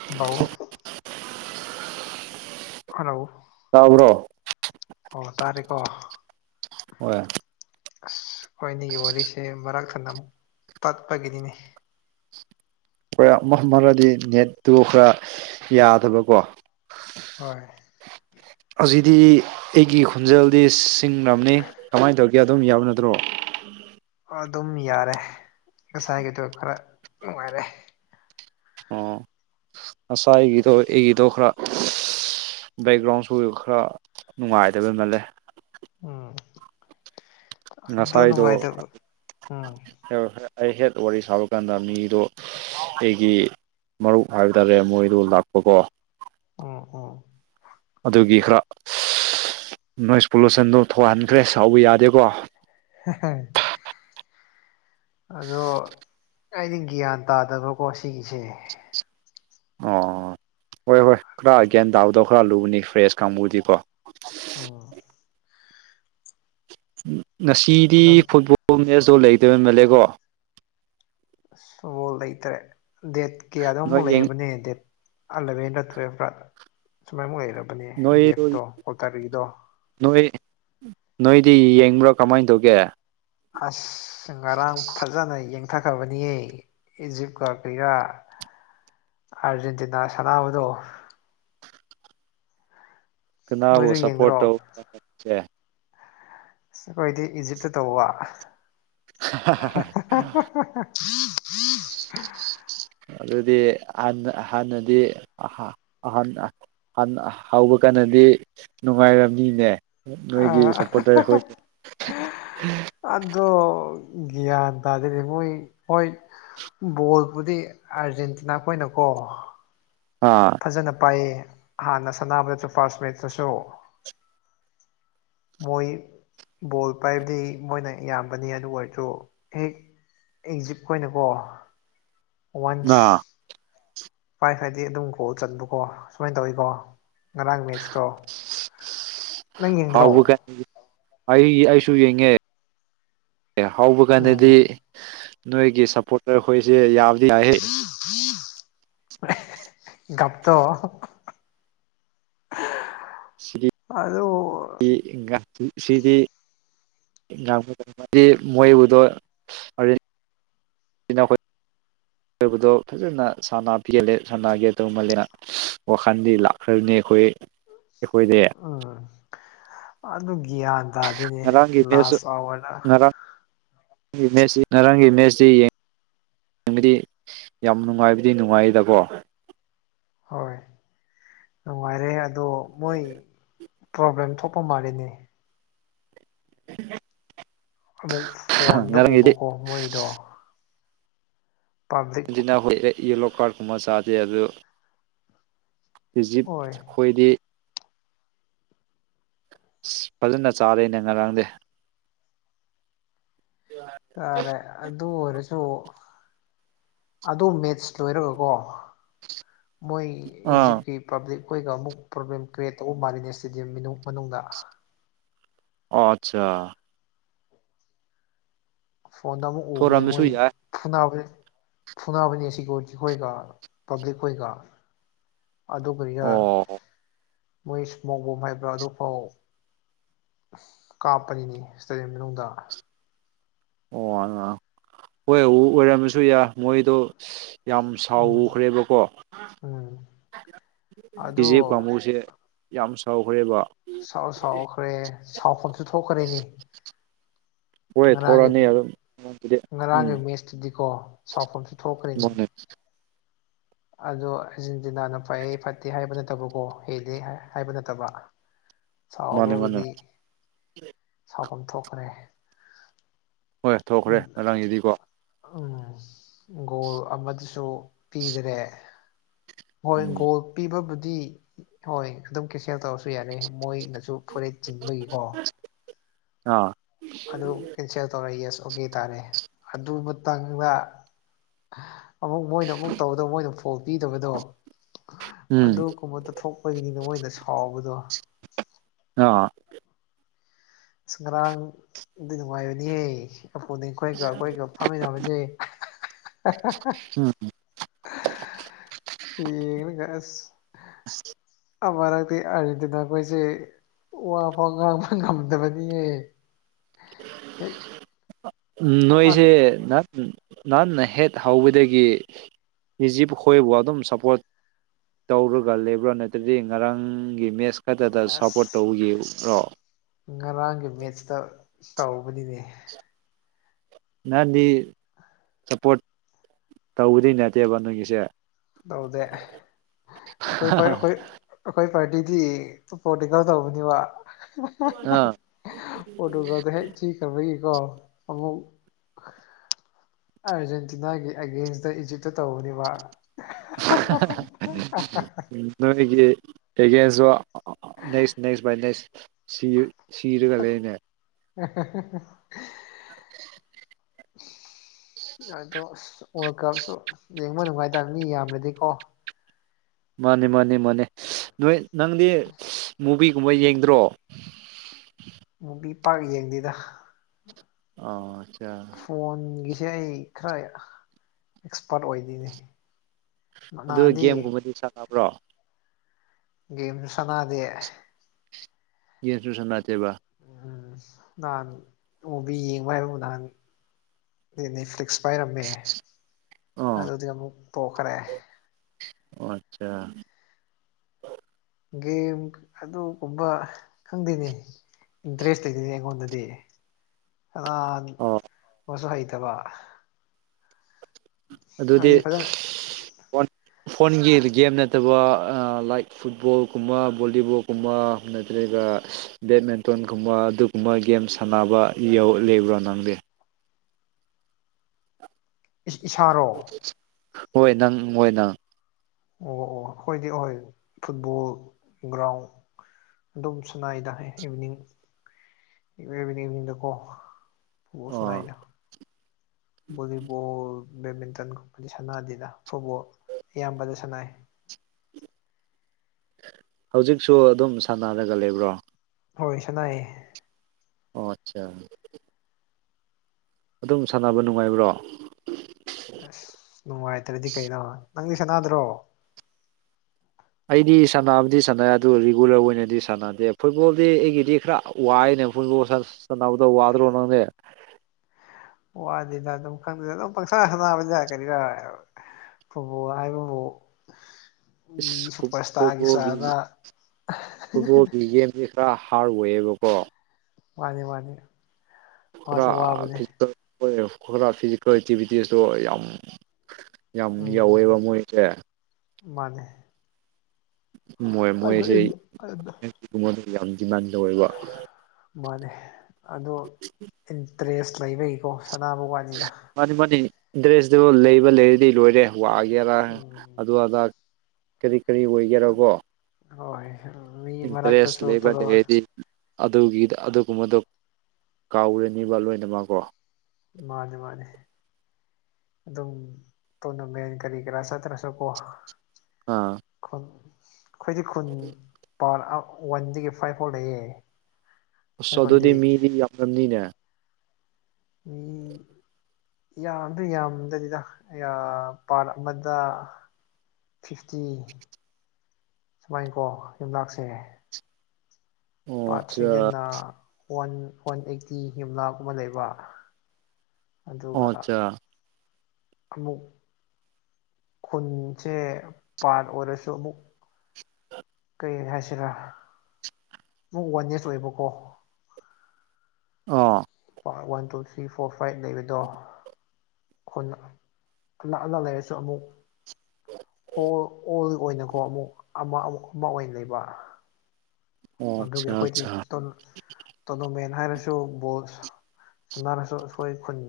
[unintelligible] hello ꯇꯥꯕ꯭ꯔꯣ ꯑꯣ ꯇꯥꯔꯦꯀꯣ ꯍꯣꯏ ꯑꯁ ꯍꯣꯏꯅꯤꯒꯤ ꯋꯥꯔꯤꯁꯦ ꯃꯔꯛꯊꯠꯅꯥꯃꯨꯛ ꯇꯠꯄꯒꯤꯅꯤꯅꯦ ꯑꯩꯈꯣꯏ [unintelligible] ꯅꯦꯠꯇꯨ ꯈꯔ ꯌꯥꯗꯕꯀꯣ ꯍꯣꯏ ꯍꯧꯖꯤꯗꯤ ꯑꯩꯒꯤ ꯈꯣꯟꯖꯦꯜꯗꯤ [unintelligible] ꯀꯃꯥꯏꯅ ꯇꯧꯒꯦ ꯑꯗꯨꯝ ꯌꯥꯕ ꯅꯠꯇ꯭ꯔꯣ ꯑꯗꯨꯝ ꯌꯥꯔꯦ ꯉꯁꯥꯏꯒꯤꯗꯣ ꯈꯔ ꯅꯨꯡꯉꯥꯏꯔꯦ ꯑꯣ ꯉꯁꯥꯏꯒꯤꯗꯣ ꯑꯩꯒꯤꯗꯣ ꯈꯔ ꯑꯁ ꯕꯦꯛꯒ꯭ꯔꯥꯎꯟꯁꯨ ꯈꯔ ꯅꯨꯡꯉꯥꯏꯗꯕꯩ ꯃꯥꯜꯂꯦ ꯎꯝ ꯑꯗꯣ ꯅꯨꯡꯉꯥꯏꯇꯕ ꯎꯝ [unintelligible] ꯑꯩꯍꯦꯛ ꯋꯥꯔꯤ ꯁꯥꯕ ꯀꯥꯟꯗ ꯃꯤꯗꯣ [unintelligible] ꯑꯩꯒꯤ ꯃꯔꯨꯞ ꯍꯥꯏꯕ ꯇꯥꯔꯦ ꯃꯣꯏꯗꯣ ꯂꯥꯛꯄꯀꯣ ꯎꯝ ꯎꯝ ꯑꯗꯨꯒꯤ ꯈꯔ [unintelligible] ꯅꯣꯏꯁ ꯄꯣꯂꯨꯁꯟꯗꯣ ꯊꯣꯛꯍꯟꯈ꯭ꯔꯦ ꯁꯥꯎꯕ ꯌꯥꯗ- ꯍꯥꯍꯪ ꯑꯗꯣ ꯑꯩꯗꯤ ꯒ꯭ꯌꯥꯟ ꯇꯥꯗꯕꯀꯣ ꯁꯤꯒꯤꯁꯦ ꯑꯣ ꯍꯣꯏ ꯍꯣꯏ ꯈꯔ ꯒꯌ꯭ꯥꯟ ꯇꯥꯕꯗꯣ ꯈꯔ ꯂꯨꯕꯅꯤ ꯐ꯭ꯔꯦꯁ ꯀꯥꯡꯕꯨꯗꯤꯀꯣ ꯎꯝ ꯉꯁꯤꯗꯤ ꯑꯗ ꯐꯨꯠꯕꯣꯜ ꯃꯦꯠꯁꯇꯣ ꯂꯩꯇꯕ ꯃꯜꯂꯦꯀꯣ ꯑꯁ ꯐꯨꯠꯕꯣꯜ ꯂꯩꯇꯦ ꯗꯦꯠ ꯀꯌꯥꯗꯅꯣꯝ ꯑꯃꯨꯛ ꯅꯣꯏ ꯂꯩꯔꯕꯅꯦ ꯗꯦꯠ [unintelligible] ꯁꯨꯃꯥꯏꯃꯨꯛ ꯂꯩꯔꯕꯅꯦ ꯅꯣꯏ ꯒꯦꯞꯇꯣ ꯀꯜꯇꯥꯔꯤꯗꯣ ꯅꯣꯏ ꯅꯣꯏꯗꯤ ꯌꯦꯡꯕ꯭ꯔꯥ ꯀꯃꯥꯏꯅ ꯇꯧꯒꯦ ꯑꯁ ꯉꯔꯥꯡ ꯐꯖꯅ ꯌꯦꯡ- ꯊꯈ꯭ꯔꯕꯅꯤꯌꯦ ꯏꯖꯤꯞꯀꯥ [unintelligible] ꯑꯥꯔꯖꯦꯟꯇꯤꯅꯥ ꯁꯥꯟꯅꯥꯕꯗꯣ ꯀꯅꯥꯕꯨ ꯅꯣꯏꯁꯨ ꯁꯥꯄꯣꯔꯠ ꯌꯦꯡꯗ꯭ꯔꯣ ꯇꯧꯕ꯭ꯔꯥ ꯅꯪꯁꯦ ꯑꯁ ꯈꯣꯏꯗꯤ ꯏꯖꯤꯞꯇ ꯇꯧꯕ [unintelligible] ꯑꯗꯨꯗꯤ ꯍꯥꯟꯅ ꯍꯥꯟꯅꯗꯤ [unintelligible] ꯍꯤꯟꯅ ꯍꯧꯕ ꯀꯥꯟꯗꯗꯤ ꯅꯨꯡꯉꯥꯏꯔꯝꯅꯤꯅꯦ ꯅꯣꯏꯒꯤ ꯑꯥ ꯁꯞꯄꯣꯔꯇꯔ ꯑꯩꯈꯣꯏ ꯑꯗꯣ ꯒ꯭ꯌꯥꯟ ꯇꯥꯗꯅꯦ ꯃꯣꯏ ꯍꯣꯏ ꯕꯣꯜꯕꯨꯗꯤ ꯑꯥꯔꯖꯦꯟꯇꯤꯅꯥ ꯈꯣꯏꯅꯀꯣ ꯑꯥ ꯐꯖꯅ ꯄꯥꯏꯌꯦ ꯍꯥꯟꯅ ꯁꯅꯥꯃꯗ ꯇꯨ ꯐꯥꯔꯁ ꯃꯤꯠꯇꯁꯨ ꯃꯣꯏ ꯕꯣꯜ ꯄꯥꯏꯕꯗꯤ ꯃꯣꯏꯅ ꯌꯥꯝꯕꯅꯤ ꯑꯗꯨ ꯑꯣꯏꯔꯁꯨ ꯍꯦꯛ ꯏꯖꯤꯞꯈ ꯑꯣꯏꯅꯀꯣ ꯋꯥꯟꯁ ꯑꯥ ꯄꯥꯏꯈꫪꯗꯤ ꯑꯗꯨꯝ ꯒꫭꯜ ꯆꯟꯕꯀꯣ ꯁꯨꯃꯥꯏꯅ ꯇꯧꯋꯀꯣ ꯉꯔꯥꯡ ꯃꯦꯠꯁꯇꯣ ꯅꯪ ꯌꯦꯡꯗ꯭ꯔꯣ ꯍꯥꯎꯕ ꯀꯥꯟ ꯑꯩ ꯑꯩꯁꯨ ꯌꯦꯡꯉꯦ ꯑꯦ ꯍꯧꯕꯀꯥꯟꯗꯗꯤ ꯎꯝ ꯅꯣꯏꯒꯤ ꯁꯞꯄꯣꯔꯇꯔ ꯈꯣꯏꯁꯦ ꯌꯥꯕꯗꯤ [unintelligible] ꯗꯞꯇꯣ ꯁꯤꯒꯤ [unintelligible] ꯁꯤꯗꯤ [unintelligible] ꯃꯣꯏꯕꯨꯗꯣ [unintelligible] ꯏꯅꯥꯎꯈꯣꯏ ꯑꯔꯣꯏꯕꯗꯣ ꯐꯖꯅ ꯁꯅꯥ ꯍꯦꯜꯂꯦ ꯁꯅꯥꯒꯦ ꯇꯧ [unintelligible] ꯋꯥꯈꯜꯗꯤ ꯂꯥꯛꯈ꯭ꯔꯕꯅꯤ ꯑꯩꯈꯣꯏ ꯑꯩꯈꯣꯏꯗꯤ ꯎꯝ ꯑꯗꯨ ꯒ꯭ꯌꯥꯟ ꯇꯥꯗꯤꯅꯦ ꯉꯔꯥꯡꯒꯤ ꯃꯦꯠꯁ ꯂꯥꯁ ꯑꯋꯥꯔꯗ ꯃꯦꯁꯁꯤ ꯉꯔꯥꯡꯒꯤ ꯃꯦꯠꯁꯁꯤ ꯌꯦ ꯅꯪꯗꯤ ꯌꯥꯝ ꯅꯨꯡꯉꯥꯏꯕꯨꯗꯤ ꯅꯨꯡꯉꯥꯏꯗꯀꯣ ꯍꯣꯏ ꯅꯨꯡꯉꯥꯏꯔꯦ ꯑꯗꯣ ꯃꯣꯏ ꯄ꯭ꯔꯣꯕ꯭ꯂꯦꯝ ꯊꯣꯛꯄ ꯃꯥꯜꯂꯤꯅꯦ [inaudible] ꯑꯃꯨꯛ ꯐꯣꯟꯗ ꯉꯔꯥꯡꯒꯤꯗꯤ ꯎꯕꯀꯣ ꯃꯣꯏꯗꯣ ꯄꯥꯕ꯭ꯂꯤꯛ [unintelligible] ꯌꯦꯂꯣ ꯀꯥꯔꯠꯀꯨꯝꯕ ꯆꯥꯗꯦ ꯑꯗꯨ ꯏꯖꯤꯞ ꯑꯣꯏ ꯈꯣꯏꯗꯤ ꯑꯁ ꯐꯖꯅ ꯆꯥꯔꯦꯅꯦ ꯉꯔꯥꯡꯗꯤ [unintelligible] ꯑꯔꯦ ꯑꯗꯨ ꯑꫭꯏꯔꯁꯨ ꯑꯗꯨ ꯃꯦꯠꯁ ꯂꯣꯏꯔꯒꯀꯣ ꯃꯣꯏ ꯑꯥ ꯏꯖꯤꯞꯀꯤ ꯄꯥꯕ꯭ꯂꯤꯛ ꯈꯣꯏꯒ ꯑꯃꯨꯛ ꯄ꯭ꯔꯣ꯭ꯂꯦꯝ ꯀ꯭ꯔꯤꯌꯦꯠ ꯇꯧꯕ ꯃꯥꯜꯂꯤꯅꯦ ꯏꯁꯇꯦꯗꯤꯌꯝ ꯃꯅꯨꯡꯗ ꯑꯣ ꯑꯠꯆꯥ ꯐꯣꯟꯗ ꯑꯃꯨꯛ ꯎꯕꯅꯦ ꯊꯣꯔꯝꯕꯁꯨ ꯃꯣꯏ ꯌꯥꯏ ꯐꯨꯅꯕꯅꯦ ꯐꯨꯅꯕꯅꯦ ꯁꯦꯀ꯭ꯌꯨꯔꯤꯇꯤ ꯈꯣꯏꯒ ꯄꯕ꯭ꯂꯤꯛ ꯈꯣꯏꯒ ꯑꯗꯨꯒ [unintelligible] ꯑꯣ ꯃꯣꯏ ꯏꯁꯃꯣꯛ ꯕꯣꯝ ꯍꯥꯏꯕ꯭ꯔꯥ ꯑꯗꯨꯐꯥꯎ ꯀꯥꯞꯄꯅꯤꯅꯤ ꯏꯁꯇꯦꯗꯤꯌꯝ ꯃꯅꯨꯡꯗ ꯑꯣ ꯑ ꯍꯣꯏ ꯎ ꯑꯣꯏꯔꯝꯃꯁꯨ ꯌꯥꯏ ꯃꯣꯏꯗꯣ ꯌꯥꯝ ꯁꯥꯎ ꯎꯝ ꯎꯈ꯭ꯔꯦꯕꯀꯣ ꯎꯝ ꯑꯗꯣ ꯏꯤꯖꯤꯞ ꯀꯥꯡꯕꯨꯁꯦ ꯌꯥꯝ ꯁꯥꯎꯈ꯭ꯔꯦꯕ ꯁꯥꯎ ꯁꯥꯎꯈ꯭ꯔꯦ ꯁꯥꯎꯐꯝꯁꯨ ꯊꯣꯛꯈ꯭ꯔꯦꯅꯤ ꯍꯣꯏ ꯉꯔꯥꯡꯒꯤ ꯊꯣꯔꯛꯑꯅꯤ ꯑꯗꯨꯝ ꯑꯩꯉꯣꯟꯗꯗꯤ ꯉꯔꯥꯡꯒꯤ ꯎꯝ ꯃꯦꯠꯁꯇꯨꯗꯤꯀꯣ ꯁꯥꯎꯐꯝꯁꯨ ꯊꯣꯛꯈ꯭ꯔꯤꯅꯤ ꯃꯥꯅꯦ ꯑꯗꯣ ꯑꯔꯖꯦꯟꯇꯤꯅꯥꯅ ꯐꯩ ꯐꯠꯇꯦ ꯍꯥꯏꯕ ꯅꯠꯇꯕꯀꯣ ꯍꯦꯜꯂꯤ ꯍꯥꯏꯕ ꯅꯠꯇꯕ ꯃꯥꯅꯦ ꯃꯥꯅꯦ ꯁꯥꯎꯕꯒꯤꯗꯤ ꯁꯥꯐꯝ ꯊꯣꯛꯈ꯭ꯔꯦ ꯍꯣꯏ ꯊꯣꯛꯈ꯭ꯔꯦ ꯉꯔꯥꯡꯒꯤꯗꯤꯀꯣ ꯎꯝ ꯒꯣꯜ ꯑꯃꯗꯨꯁꯨ ꯄꯤꯗꯔꯦ ꯍꯣꯏ ꯎꯝ ꯒꯣꯜ ꯄꯤꯕꯕꯨꯗꯤ ꯍꯣꯏ ꯑꯗꯨꯝ ꯀꯦꯟꯁꯦꯜ ꯇꯧꯔꯁꯨ ꯌꯥꯅꯤ ꯃꯣꯏꯅꯁꯨ ꯐꯣꯔꯦꯠ ꯆꯤꯡꯕꯒꯤꯀꯣ ꯑꯥ ꯑꯗꯨ ꯀꯦꯟꯁꯦꯜ ꯇꯧꯔꯦ ꯌꯦꯁ ꯑꯣꯀꯦ ꯇꯥꯔꯦ ꯑꯗꯨꯇꯪꯗ ꯑꯃꯨꯛ ꯃꯣꯏꯅ ꯑꯃꯨꯛ ꯇꯧꯕꯗ ꯃꯣꯏꯅ ꯐꯣꯜ ꯄꯤꯗꯕꯗꯣ ꯎꯝ ꯑꯗꯨꯒꯨꯝꯕ ꯇ ꯊꯣꯛ ꯑꯩꯈꯣꯏꯒꯤꯅꯤ ꯃꯣꯏꯅ ꯁꯥꯎꯕꯗꯣ ꯑ ꯑꯁ ꯉꯔꯥꯡꯗꯤ ꯅꯨꯡꯉꯥꯏꯕꯅꯤꯍꯦ ꯑꯣꯄꯣꯅꯦꯟ ꯈꯣꯏꯒ ꯑꯩꯈꯣꯏꯒ ꯐꯝꯃꯤꯟꯅꯕꯁꯦ ꯎꯝ ꯉꯦꯡꯉꯤꯅꯤ ꯉꯁꯥꯢ ꯑꯁ ꯑꯁ ꯑꯃꯔꯛꯇꯤ ꯑꯥꯔꯖꯦꯟꯇꯤꯅꯥ ꯈꯣꯏꯖꯦ ꯋꯥ ꯐꯥꯎ ꯉꯥꯡꯕ ꯉꯝꯗꯕꯅꯤꯌꯦ ꯑꯦ ꯎꯝ ꯅꯣꯏꯁꯦ ꯅ ꯎꯝ ꯅꯥꯟꯅ ꯍꯦꯠ ꯍꯧꯕꯗꯒꯤ ꯏꯖꯤꯞ ꯈꯣꯏꯕꯨ ꯑꯗꯨꯝ ꯁꯞꯄ꯭ꯣꯔ꯭ꯠ ꯇꯧꯔꯒ ꯂꯩꯕ꯭ꯔꯣ ꯅꯠꯇ꯭ꯔꯗꯤ ꯉꯔꯥꯡꯒꯤ ꯃꯦꯠꯁ ꯈꯛꯇꯗ ꯁꯞꯄ꯭ꯣꯔ꯭ꯠ ꯑꯁ ꯇꯧ ꯌꯦꯡ ꯔꯣ ꯉꯔꯥꯡꯒꯤ ꯃꯦꯠꯁꯇ ꯇꯧꯕꯅꯤꯅꯦ ꯅꯥꯗꯤ ꯁꯞꯄ꯭ꯣꯔ꯭ꯠ ꯇꯧꯕꯗꯤ ꯅꯠꯇꯦꯕ ꯅꯣꯏꯒꯤꯁꯦ ꯗꯧꯗꯦ ꯑꯩꯈꯣꯏ [unintelligible] ꯑꯥ ꯑꯈꯣꯏ ꯑꯩꯈꯣꯏ ꯄꯥꯔꯇꯤꯗꯤ ꯄꯣꯂꯤꯇꯤꯀꯦꯜ ꯇꯧꯕꯅꯤꯕ ꯍꯥ ꯄ꯭ꯔꯣꯇꯨꯒꯜꯗꯨ ꯍꯦꯛ ꯆꯤꯈ꯭ꯔꯕꯒꯤꯀꯣ ꯑꯃꯨꯛ ꯑꯥꯔꯖꯦꯟꯇꯤꯅꯥꯒꯤ ꯑꯦꯒꯦꯟꯁꯇ ꯏꯖꯤꯞꯇ ꯇꯧꯕꯅꯦꯕ [unintelligible] ꯅꯣꯏꯅꯤꯒꯤ ꯑꯦꯒꯦꯟꯁꯁꯨ ꯅꯦꯛꯁ ꯅꯦꯛꯁ ꯕꯥꯏ ꯅꯦꯛꯁ ꯁꯤ ꯁꯤꯔꯒ ꯂꯩꯅꯦ [unintelligible] ꯑꯗꯣ ꯑꯁ ꯋꯥꯜꯀꯝꯁꯨ ꯌꯦꯡꯕ ꯅꯨꯡꯉꯥꯏꯇꯝ ꯃꯤ ꯌꯥꯝꯒ꯭ꯔꯗꯤꯀꯣ ꯃꯥꯅꯦ ꯃꯥꯅꯦ ꯃꯥꯅꯦ ꯅꯣꯏ ꯅꯪꯗꯤ ꯃꯨꯚꯤꯒꯨꯝꯕ ꯌꯦꯡꯗ꯭ꯔꯣ ꯃꯨꯕꯤ ꯄ꯭ꯥꯔꯛ ꯌꯦꯡꯗꯦꯗ ꯑꯥ ꯆꯤꯌꯔ ꯐꯣꯟꯒꯤꯁꯦ ꯑꯩ ꯈꯔ ꯑꯦꯛꯁꯄ꯭ꯥꯔ꯭ꯠ ꯑꯣꯏꯗꯤꯅꯦ ꯑꯗꯨ ꯒꯦꯝꯒꯨꯝꯕꯗꯤ ꯁꯥꯟꯅꯕ꯭ꯔꯣ ꯒꯦꯝ ꯁꯥꯟꯅꯗꯦ ꯌꯦꯠꯁꯨꯨ ꯁꯥꯟꯅꯗꯦꯕ ꯎꯝ ꯅꯍꯥꯟ ꯃꯨꯚꯤ ꯌꯦꯡꯕ꯭ꯥꯔ ꯍꯥꯏꯕꯕꯨ ꯅꯍꯥꯟ ꯗꯤ ꯅꯦꯠꯐ꯭ꯂ꯭ꯤꯛꯁ ꯄꯥꯏꯔꯝꯃꯦ ꯑꯣ ꯑꯗꯨꯗꯤ ꯑꯃꯨꯛ ꯇꯣꯛꯈꯔꯦ ꯑꯣ ꯑꯠꯆꯥ ꯒꯦꯝ ꯑꯗꯨꯒꯨꯝꯕ ꯈꯪꯗꯦꯅꯦ ꯏꯟꯇ꯭ꯔꯦꯁ ꯂꯩꯇ‌ꯦꯅꯦ ꯑꯩꯉꯣꯟꯗꯗꯤ ꯑꯥ ꯑꯣ ꯃꯁꯨ ꯍꯩꯇꯕ ꯑꯗꯨꯗꯤ ꯍꯥꯏꯗꯤ ꯐꯖꯅ ꯋꯥꯟ ꯐꯣꯟꯒꯤ ꯗ ꯒꯦꯝ ꯅꯠꯇꯕ ꯑꯥ ꯂ꯭ꯥꯏ꯭ꯛ ꯐꯨꯠꯕꯣꯜ ꯀꯨꯝꯕ ꯕꯣꯜꯂꯤꯕꯣꯜ ꯀꯨꯝꯕ ꯅꯠꯇ꯭ꯔꯒ ꯑ꯭ꯁ ꯕꯦꯠꯃꯤꯟꯇꯣꯟꯒꯨꯝꯕ ꯑꯗꯨꯒꯨꯝꯕ ꯒꯦꯝ ꯁꯥꯟꯅꯕ ꯌꯧ ꯂꯩꯕ꯭ꯔꯣ ꯅꯪꯗꯤ ꯏꯁ ꯏꯁꯥꯔꯣ ꯍꯣꯏ ꯅꯪ ꯃꯣꯏꯅ ꯑꯣ ꯑꯣ ꯑꯩꯈꯣꯏꯗꯤ ꯑꯣꯏ ꯐꯨꯠꯕꯣꯜ ꯒ꯭ꯔ꯭ꯥꯎ꯭ꯟ ꯑꯗꯨꯝ ꯁꯅꯥꯏꯗ ꯑꯩ ꯏꯚꯤꯅꯤꯡ ꯏꯚꯤꯅꯤꯡꯗꯀꯣ ꯕ‌ꯣꯜ ꯑꯣ ꯁꯅꯥꯥꯏꯗ ꯚꯣꯂꯤꯕꯣꯜ ꯕ꯭ꯦꯗꯃꯤꯟꯇꯟꯒꯨꯝꯕꯗꯤ ꯁꯥꯟꯅꯗꯦꯗ ꯐꯨꯠꯕꯣꯜ ꯑꯌꯥꯝꯕꯗ ꯁꯥꯟꯅꯩ ꯍꯧꯖꯤꯛꯁꯨ ꯑꯗꯨꯝ ꯁꯥꯟꯅꯔꯒ ꯂꯩꯕ꯭ꯔꯣ ꯍꯣꯏ ꯁꯥꯟꯅꯩꯌ‌ꯦ ꯑꯣ ꯑꯆꯥ ꯑꯗꯨꯝ ꯁꯥꯟꯅꯕ ꯅꯨꯡꯉꯥꯏꯕ꯭ꯔꯣ ꯑꯁ ꯅꯨꯡꯉꯥꯏꯇ꯭ꯔꯗꯤ ꯀꯩꯅꯣ ꯅꯪꯗꯤ ꯁꯅꯥꯗ꯭ꯔꯣ ꯑꯩꯗꯤ ꯁꯥꯟꯅꯕꯗꯤ ꯁꯥꯟꯅꯩ ꯑꯗꯨ ꯔꯤꯒꯨꯂꯔ ꯑꯣꯏꯅꯗꯤ ꯁꯥꯟꯅꯗꯦ ꯐꯨꯠꯕꯣꯜꯗꯤ ꯑꯩꯒꯤꯗꯤ ꯈꯔ ꯋꯥꯏꯌ‌ꯦꯅꯦ ꯐꯨꯠꯕꯣꯜ ꯁ ꯁꯥꯟꯅꯕꯗꯣ ꯋꯥꯗ꯭ꯔꯣ ꯅꯪꯗꯤ ꯋꯥꯗꯦꯗ ꯑꯗꯨꯝ ꯈꯪꯗꯦ ꯑꯗꯨꯝ ꯄꯪꯁꯥ ꯍꯅꯥ [unintelligible] ꯀꯔꯤꯔꯥ ꯐꯨꯠꯕꯣꯜ ꯍꯥꯏꯕꯕꯨ ꯃꯤ ꯏꯁ ꯁꯨꯄ꯭ꯔ ꯏ꯭ꯁꯇꯥꯔꯒꯤ ꯐꯨꯠꯕꯣꯜꯒꯤ ꯆꯥꯗ ꯔꯥ ꯍꯥꯔ ꯋꯦꯌꯦꯕꯀꯣ ꯃꯥꯅꯤ ꯃꯥꯅꯤ ꯈꯔ ꯋꯥꯁꯨ ꯋꯥꯕꯅꯤ ꯐꯤꯖꯀꯜ ꯑꯣꯏꯌꯦ ꯈꯨꯔ ꯐꯤꯖꯤꯀꯦꯜ ꯑꯦꯛꯇꯤꯚꯤꯇꯤꯁꯇꯣ ꯌꯥꯝ ꯌꯥꯝ ꯎꯝ ꯌꯥꯎꯋꯦꯕ ꯎꯝ ꯃꯣꯏꯁꯦ ꯃꯥꯅꯦ ꯑꯗ [unintelligible] ꯑꯩꯉꯣꯟꯗꯗꯤ ꯌꯥꯝ ꯗꯤꯃꯥꯟ ꯇꯧꯋꯦꯕ ꯃꯥꯅꯦ ꯑꯗꯣ ꯏꯟꯇꯔꯦꯁ ꯂꯩꯕꯩꯀꯣ ꯁꯅꯥꯕ ꯋꯥꯅꯤꯗ ꯃꯥꯅꯤ ꯃꯥꯅꯤ ꯢꯟꯇꯔꯁꯇꯨ ꯂꯩꯕ ꯂꯩꯔꯗꯤ ꯂꯣꯏꯔꯦ ꯋꯥꯒꯦꯔ ꯎꯝ ꯑꯗꯨ ꯑꯗ ꯀꯔꯤ ꯀꯔꯤ ꯑꯣꯏꯒꯦꯔꯥ ꯀꯣ ꯍꯣꯏ ꯃꯤ ꯏꯟꯇꯔ꯭ꯦꯁ ꯃꯔꯛꯇꯁꯨ ꯂꯩꯕꯔ ꯇꯣꯂꯣ ꯂꯩꯔꯗꯤ ꯑꯗꯨꯒꯤꯗ ꯑꯗꯨꯒꯨꯝꯕꯗꯣ ꯀꯥꯎꯔꯅꯤꯕ ꯂꯣꯏꯅꯃꯛꯀꯣ ꯃꯥꯟꯅꯦ ꯃꯥꯟꯅꯦ ꯑꯗꯨꯝ ꯇ꯭ꯣꯔꯅꯃꯦꯟ ꯀꯔꯤ ꯀꯔꯥ ꯆꯠꯇ꯭ꯔꯁꯨ ꯀꯣ ꯑꯥ ꯈꯨꯟ ꯑꯩꯈꯣꯏꯗꯤ ꯈꯨꯟ ꯄꯥꯔꯠ ꯑꯥ ꯋꯥꯟꯗꯒꯤ ꯐ꯭ꯥꯏ꯭ꯚ ꯐꯥꯎ ꯂꯩꯌꯦ ꯎꯁ ꯑꯗꯨꯗꯤ ꯈꯨꯟꯗꯤ ꯃꯤꯗꯤ ꯌꯥꯝꯔꯝꯅꯤꯅꯦ ꯃꯤ ꯌꯥꯝꯗꯤ ꯌꯥꯝꯗꯔꯤꯗ ꯑꯩꯒ ꯄ꯭ꯔꯥꯠ ꯑꯃꯗ ꯐꯤꯐꯇꯤ ꯁꯨꯃꯥꯏꯅꯀꯣ ꯌꯨꯝꯅꯥꯛꯁꯦ ꯑꯣ ꯄꯥꯔꯠ ꯑꯠꯆꯥ ꯊ꯭ꯔꯤꯗꯅ ꯋꯥꯟ ꯋꯥꯟ ꯑꯩꯠꯇꯤ ꯌꯨꯝꯅꯥꯛꯀꯨꯝꯕ ꯂꯩꯕ ꯑꯗꯨꯒ ꯑꯣ ꯑꯆꯥ ꯑꯃꯨꯛ ꯈꯨꯟꯁꯦ ꯄꯥꯔꯠ ꯑꯣꯏꯔꯁꯨ ꯑꯃꯨꯛ [inaudible] ꯀꯔꯤ ꯍꯥꯏꯁꯤꯔꯥ ꯄꯨ ꯋꯥꯟ ꯌ꯭ꯥꯔꯁ ꯑꯣꯏꯕꯀꯣ ꯑꯣ one two three four five ꯂꯩꯕꯗꯣ ꯈꯨꯟ ꯑꯅꯛ ꯑꯅꯛ ꯂꯩꯔꯁꯨ ꯑꯃꯨꯛ ꯑꯣꯜ ꯑꯣꯜꯑꯣꯏꯅꯀꯣ ꯑꯃꯨꯛ ꯑꯃ ꯑꯃꯨꯛ ꯑꯃ ꯑꯣꯏꯅ ꯂꯩꯕ ꯑꯣ ꯑꯗꯨꯒꯤ ꯑꯠꯆꯥ ꯑꯩꯈꯣꯏꯗꯤ ꯑꯠꯆꯥ ꯇꯣꯔꯅꯃꯦꯟ ꯍꯥꯏꯔꯁꯨ ꯕꯣꯜ ꯁꯥꯅꯔꯁꯨ ꯑꯩꯈꯣꯢ ꯈꯨꯟ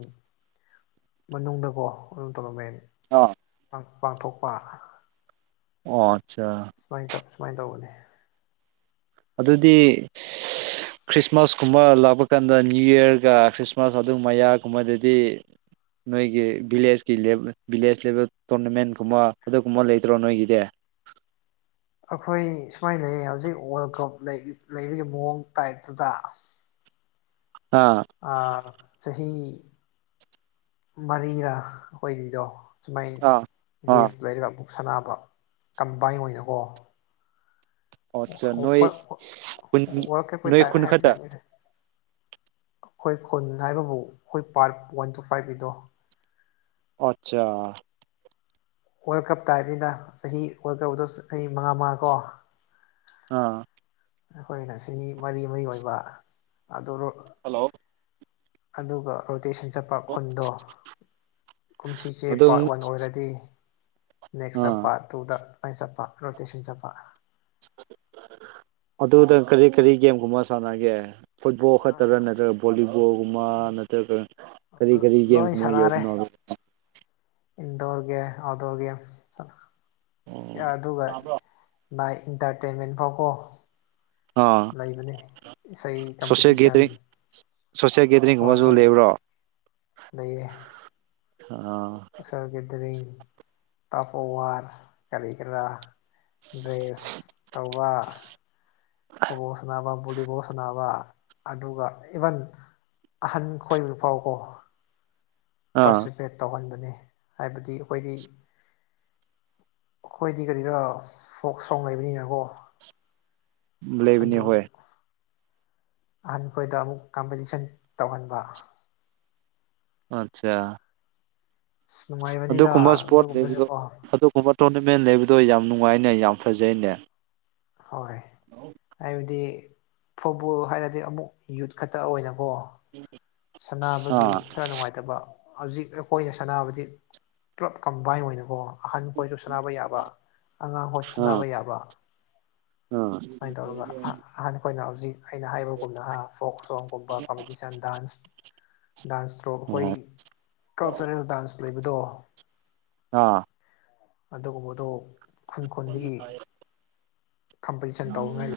ꯃꯅꯨꯡꯗꯀꯣ ꯑꯗꯨꯝ ꯇꯧꯔꯝꯃꯦ ꯑꯥ ꯄꯥꯡꯊꯣꯛꯄ ꯑꯣ ꯑꯆꯥ ꯁꯨꯃꯥꯏꯅ ꯇꯧ ꯁꯨꯃꯥꯏꯅ ꯇꯧꯕꯅꯦ ꯑꯗꯨꯗꯤ [inaudible] ꯈ꯭ꯔꯤꯁꯃꯥꯁ ꯀꯨꯝꯕ ꯂꯥꯛꯄ ꯀꯥꯟꯗ ꯅ꯭ꯌꯨ ꯌꯔꯒ ꯈ꯭ꯔꯤꯁꯃꯥꯁ ꯑꯗꯨ ꯃꯌꯥꯒꯨꯝꯕꯗꯗꯤ ꯅꯣꯏꯒꯤ ꯚꯤꯂꯦꯖꯀꯤ ꯚꯤꯂꯦꯖ ꯂꯦꯚꯦꯜ ꯇꯣꯔꯅꯥꯃꯦꯟ ꯀꯨꯝꯕ ꯑꯗꯨꯒꯨꯝꯕ ꯂꯩꯇ꯭ꯔꯣ ꯅꯣꯏꯒꯤꯗꯤ ꯑꯩꯈꯣꯏ ꯁꯨꯃꯥꯏꯅ ꯂꯩꯌꯦ ꯍꯧꯖꯤꯛ ꯋꯥꯔꯜ ꯀꯞ ꯂꯩꯕꯒꯤ ꯃꯑꯣꯡ ꯇꯥꯏꯞꯇꯨꯗ ꯑꯥ ꯑꯥ ꯆꯍꯤ ꯃꯔꯤꯔꯥ ꯑꯩꯈꯣꯏꯒꯤꯗꯣ ꯁꯨꯃꯥꯏ ꯑꯥ ꯑꯥ ꯒꯦꯐ ꯂꯩꯔꯒ ꯑꯃꯨꯛ ꯁꯅꯕ ꯀꯝꯕꯥꯏꯟ ꯑꯣꯏꯅꯀꯣ ꯑꯠꯆꯥ ꯅꯣꯏ ꯈꯨꯟ [unintelligible] ꯋꯥꯜꯀꯞꯀꯤ ꯅꯣꯏ ꯇꯥꯢꯞ ꯈꯨꯟ ꯍꯥꯕ ꯈꯛꯇ ꯗꯥꯏꯅꯦ ꯑꯩꯈꯣꯏ ꯈꯨꯟ ꯍꯥꯏꯕꯕꯨ ꯑꯩꯈꯣꯏ ꯄꯥꯔꯛ ꯋꯥꯟ ꯇꯨ ꯐꯥꯏꯚꯀꯤꯗꯣ ꯑꯆꯥ ꯋꯥꯔꯜ ꯀꯞꯇ [unintelligible] ꯆꯍꯤ ꯋꯥꯔꯜ ꯀꯞꯗꯣ ꯆꯍꯤ ꯃꯉꯥ ꯃꯉꯥ ꯀꯣ ꯑꯥ ꯑꯩꯈꯣꯏꯅ ꯁꯤꯅꯤ ꯃꯔꯤ ꯃꯔꯤ ꯑꯣꯏꯕ ꯑꯗꯨ ꯍꯜꯂꯣ ꯑꯗꯨꯒ ꯔꯣꯇꯦꯁꯟ ꯆꯠ ꯈꯨꯟꯗꯣ ꯀꯨꯝꯁꯤꯁꯦ ꯑꯗꯨꯝ ꯄꯥꯔꯠ ꯋꯥꯟ ꯑꯣꯏꯔꯗꯤ ꯅꯦꯛꯁꯇ ꯑꯥ ꯄꯥꯔꯠ ꯇꯨꯗ ꯑꯩꯅ ꯆꯠꯄ ꯔꯣꯇꯦꯁꯟ ꯆꯠꯄ ꯑꯗꯨꯗ ꯀꯔꯤ ꯀꯔꯤ ꯒꯦꯝꯒꯨꯝꯕ ꯁꯥꯟꯅꯒꯦ ꯐꯨꯠꯕꯣꯜ ꯈꯛꯇꯔꯥ ꯅꯠꯇ꯭ꯔꯒ ꯚꯣꯂꯤꯕꯣꯜꯒꯨꯝꯕ ꯅꯠꯇ꯭ꯔꯒ ꯀꯔꯤ ꯀꯔꯤ ꯂꯣꯏ ꯒꯦꯝꯒꯨꯝꯕ ꯁꯥꯟꯅꯔꯦ ꯌꯥꯎꯕꯅꯣꯕ ꯏꯟꯗꯣꯔ ꯒꯦꯝ ꯑꯥꯎꯗꯣꯔ ꯒꯦꯝ ꯑꯗꯨꯒ ꯅꯥꯏꯠ ꯏꯟꯇꯔꯇꯦꯟꯃꯦꯟ ꯐꯥꯎꯀꯣ ꯑꯥ ꯂꯩꯕꯅꯤ ꯏꯁꯩ ꯀꯝꯄꯤꯇꯤꯁꯟ ꯁꯣꯁꯌꯦ ꯍꯣꯏ ꯒꯦꯗꯔꯤꯡꯒꯨꯝꯕꯁꯨ ꯍꯣꯏ ꯂꯩꯕ꯭ꯔꯣ [inaudible] ꯑꯥ ꯎꯦꯜꯒꯗꯔꯤꯡ ꯇꯄꯔ ꯀꯔꯤꯒꯔꯥ ꯗ꯭ꯔꯦꯁ ꯇꯧꯕ ꯐꯨꯠꯕꯣꯜ ꯁꯥꯟꯅꯕ ꯕꯣꯂꯤꯕꯣꯜ ꯁꯥꯟꯅꯕ ꯑꯗꯨꯒ ꯏꯚꯟ ꯑꯍꯟ ꯈꯣꯏ ꯐꯥꯎꯀꯣ ꯑꯥ ꯄꯁꯤ ꯐꯦꯠ ꯇꯧꯍꯟꯕꯅꯦ ꯍꯥꯏꯕꯗꯤ ꯑꯩꯈꯣꯏꯗꯤ ꯑꯩꯈꯣꯏꯗꯤ ꯀꯔꯤꯔ‌ ꯐꯣꯛ ꯁꯣꯡ ꯂꯩꯕꯅꯤꯅꯀꯣ ꯂꯩꯕꯅꯦ ꯑꯗꯨ ꯍꯣꯏ ꯑꯍꯟꯈꯣꯏꯗ ꯑꯃꯨꯛ ꯀꯝꯄꯤꯇꯤꯁꯟ ꯇꯧꯍꯟꯕ ꯑꯆꯥ ꯑꯁ ꯅꯨꯡꯉꯥꯏꯕꯅꯤꯗ ꯑꯗꯨꯒꯨꯝꯕ ꯏꯁꯄꯣꯔꯠ ꯂꯩꯕꯗꯣ ꯑꯗꯨꯒꯨꯝꯕꯁꯨꯀꯣ ꯑꯗꯨꯒꯨꯝꯕ ꯇꯣꯔꯅꯃꯦꯟ ꯂꯩꯕꯗꯣ ꯌꯥꯝ ꯅꯨꯡꯉꯥꯏꯅꯦ ꯌꯥꯝ ꯐꯖꯩꯅꯦ ꯍꯣꯏ ꯍꯥꯏꯕꯗꯤ ꯐꯨꯠꯕꯣꯜ ꯍꯥꯏꯔꯗꯤ ꯑꯃꯨꯛ ꯌꯨꯠ ꯈꯛꯇ ꯑꯣꯏꯅꯀꯣ [inaudible] ꯁꯥꯟꯅꯕꯒꯤ ꯑꯥ ꯈꯔ ꯅꯨꯡꯉꯥꯏꯇꯕ ꯍꯧꯖꯤꯛ ꯑꯩꯈꯣꯏꯅ ꯁꯥꯟꯅꯕꯗꯤ ꯄꯨꯂꯞ ꯀꯝꯕꯥꯏ ꯑꯣꯏꯅꯀꯣ ꯑꯍꯟ ꯈꯣꯏꯁꯨ ꯁꯥꯟꯅꯕ ꯌꯥꯕ ꯑꯉꯥꯡꯈꯣꯏꯁꯨ ꯑꯥ ꯁꯥꯟꯅꯕ ꯌꯥꯕ ꯑꯥ ꯁꯨꯃꯥꯏꯅ ꯇꯧꯔꯒ ꯑꯍ ꯑꯍꯥꯟ ꯑꯩꯈꯣꯏꯅ ꯍꯧꯖꯤꯛ ꯑꯩꯅ ꯍꯥꯏꯕꯒꯨꯝꯅꯍ ꯐꯣꯛ ꯁꯣꯡꯒꯨꯝꯕ ꯀꯝꯄꯤꯇꯤꯁꯟ ꯗꯥꯥꯟꯁ ꯗꯥꯟꯁꯇ꯭ꯔꯣ ꯑꯩꯈꯣꯏ ꯀꯜꯆꯔꯦꯜ ꯗꯥꯟꯁ ꯂꯩꯕꯗꯣ ꯑꯥ ꯑꯗꯨꯒꯨꯝꯕꯗꯨ ꯈꯨꯟ ꯈꯨꯟꯗꯒꯤ ꯀꯝꯄꯣꯖꯤꯁꯟ ꯇꯧꯉꯩ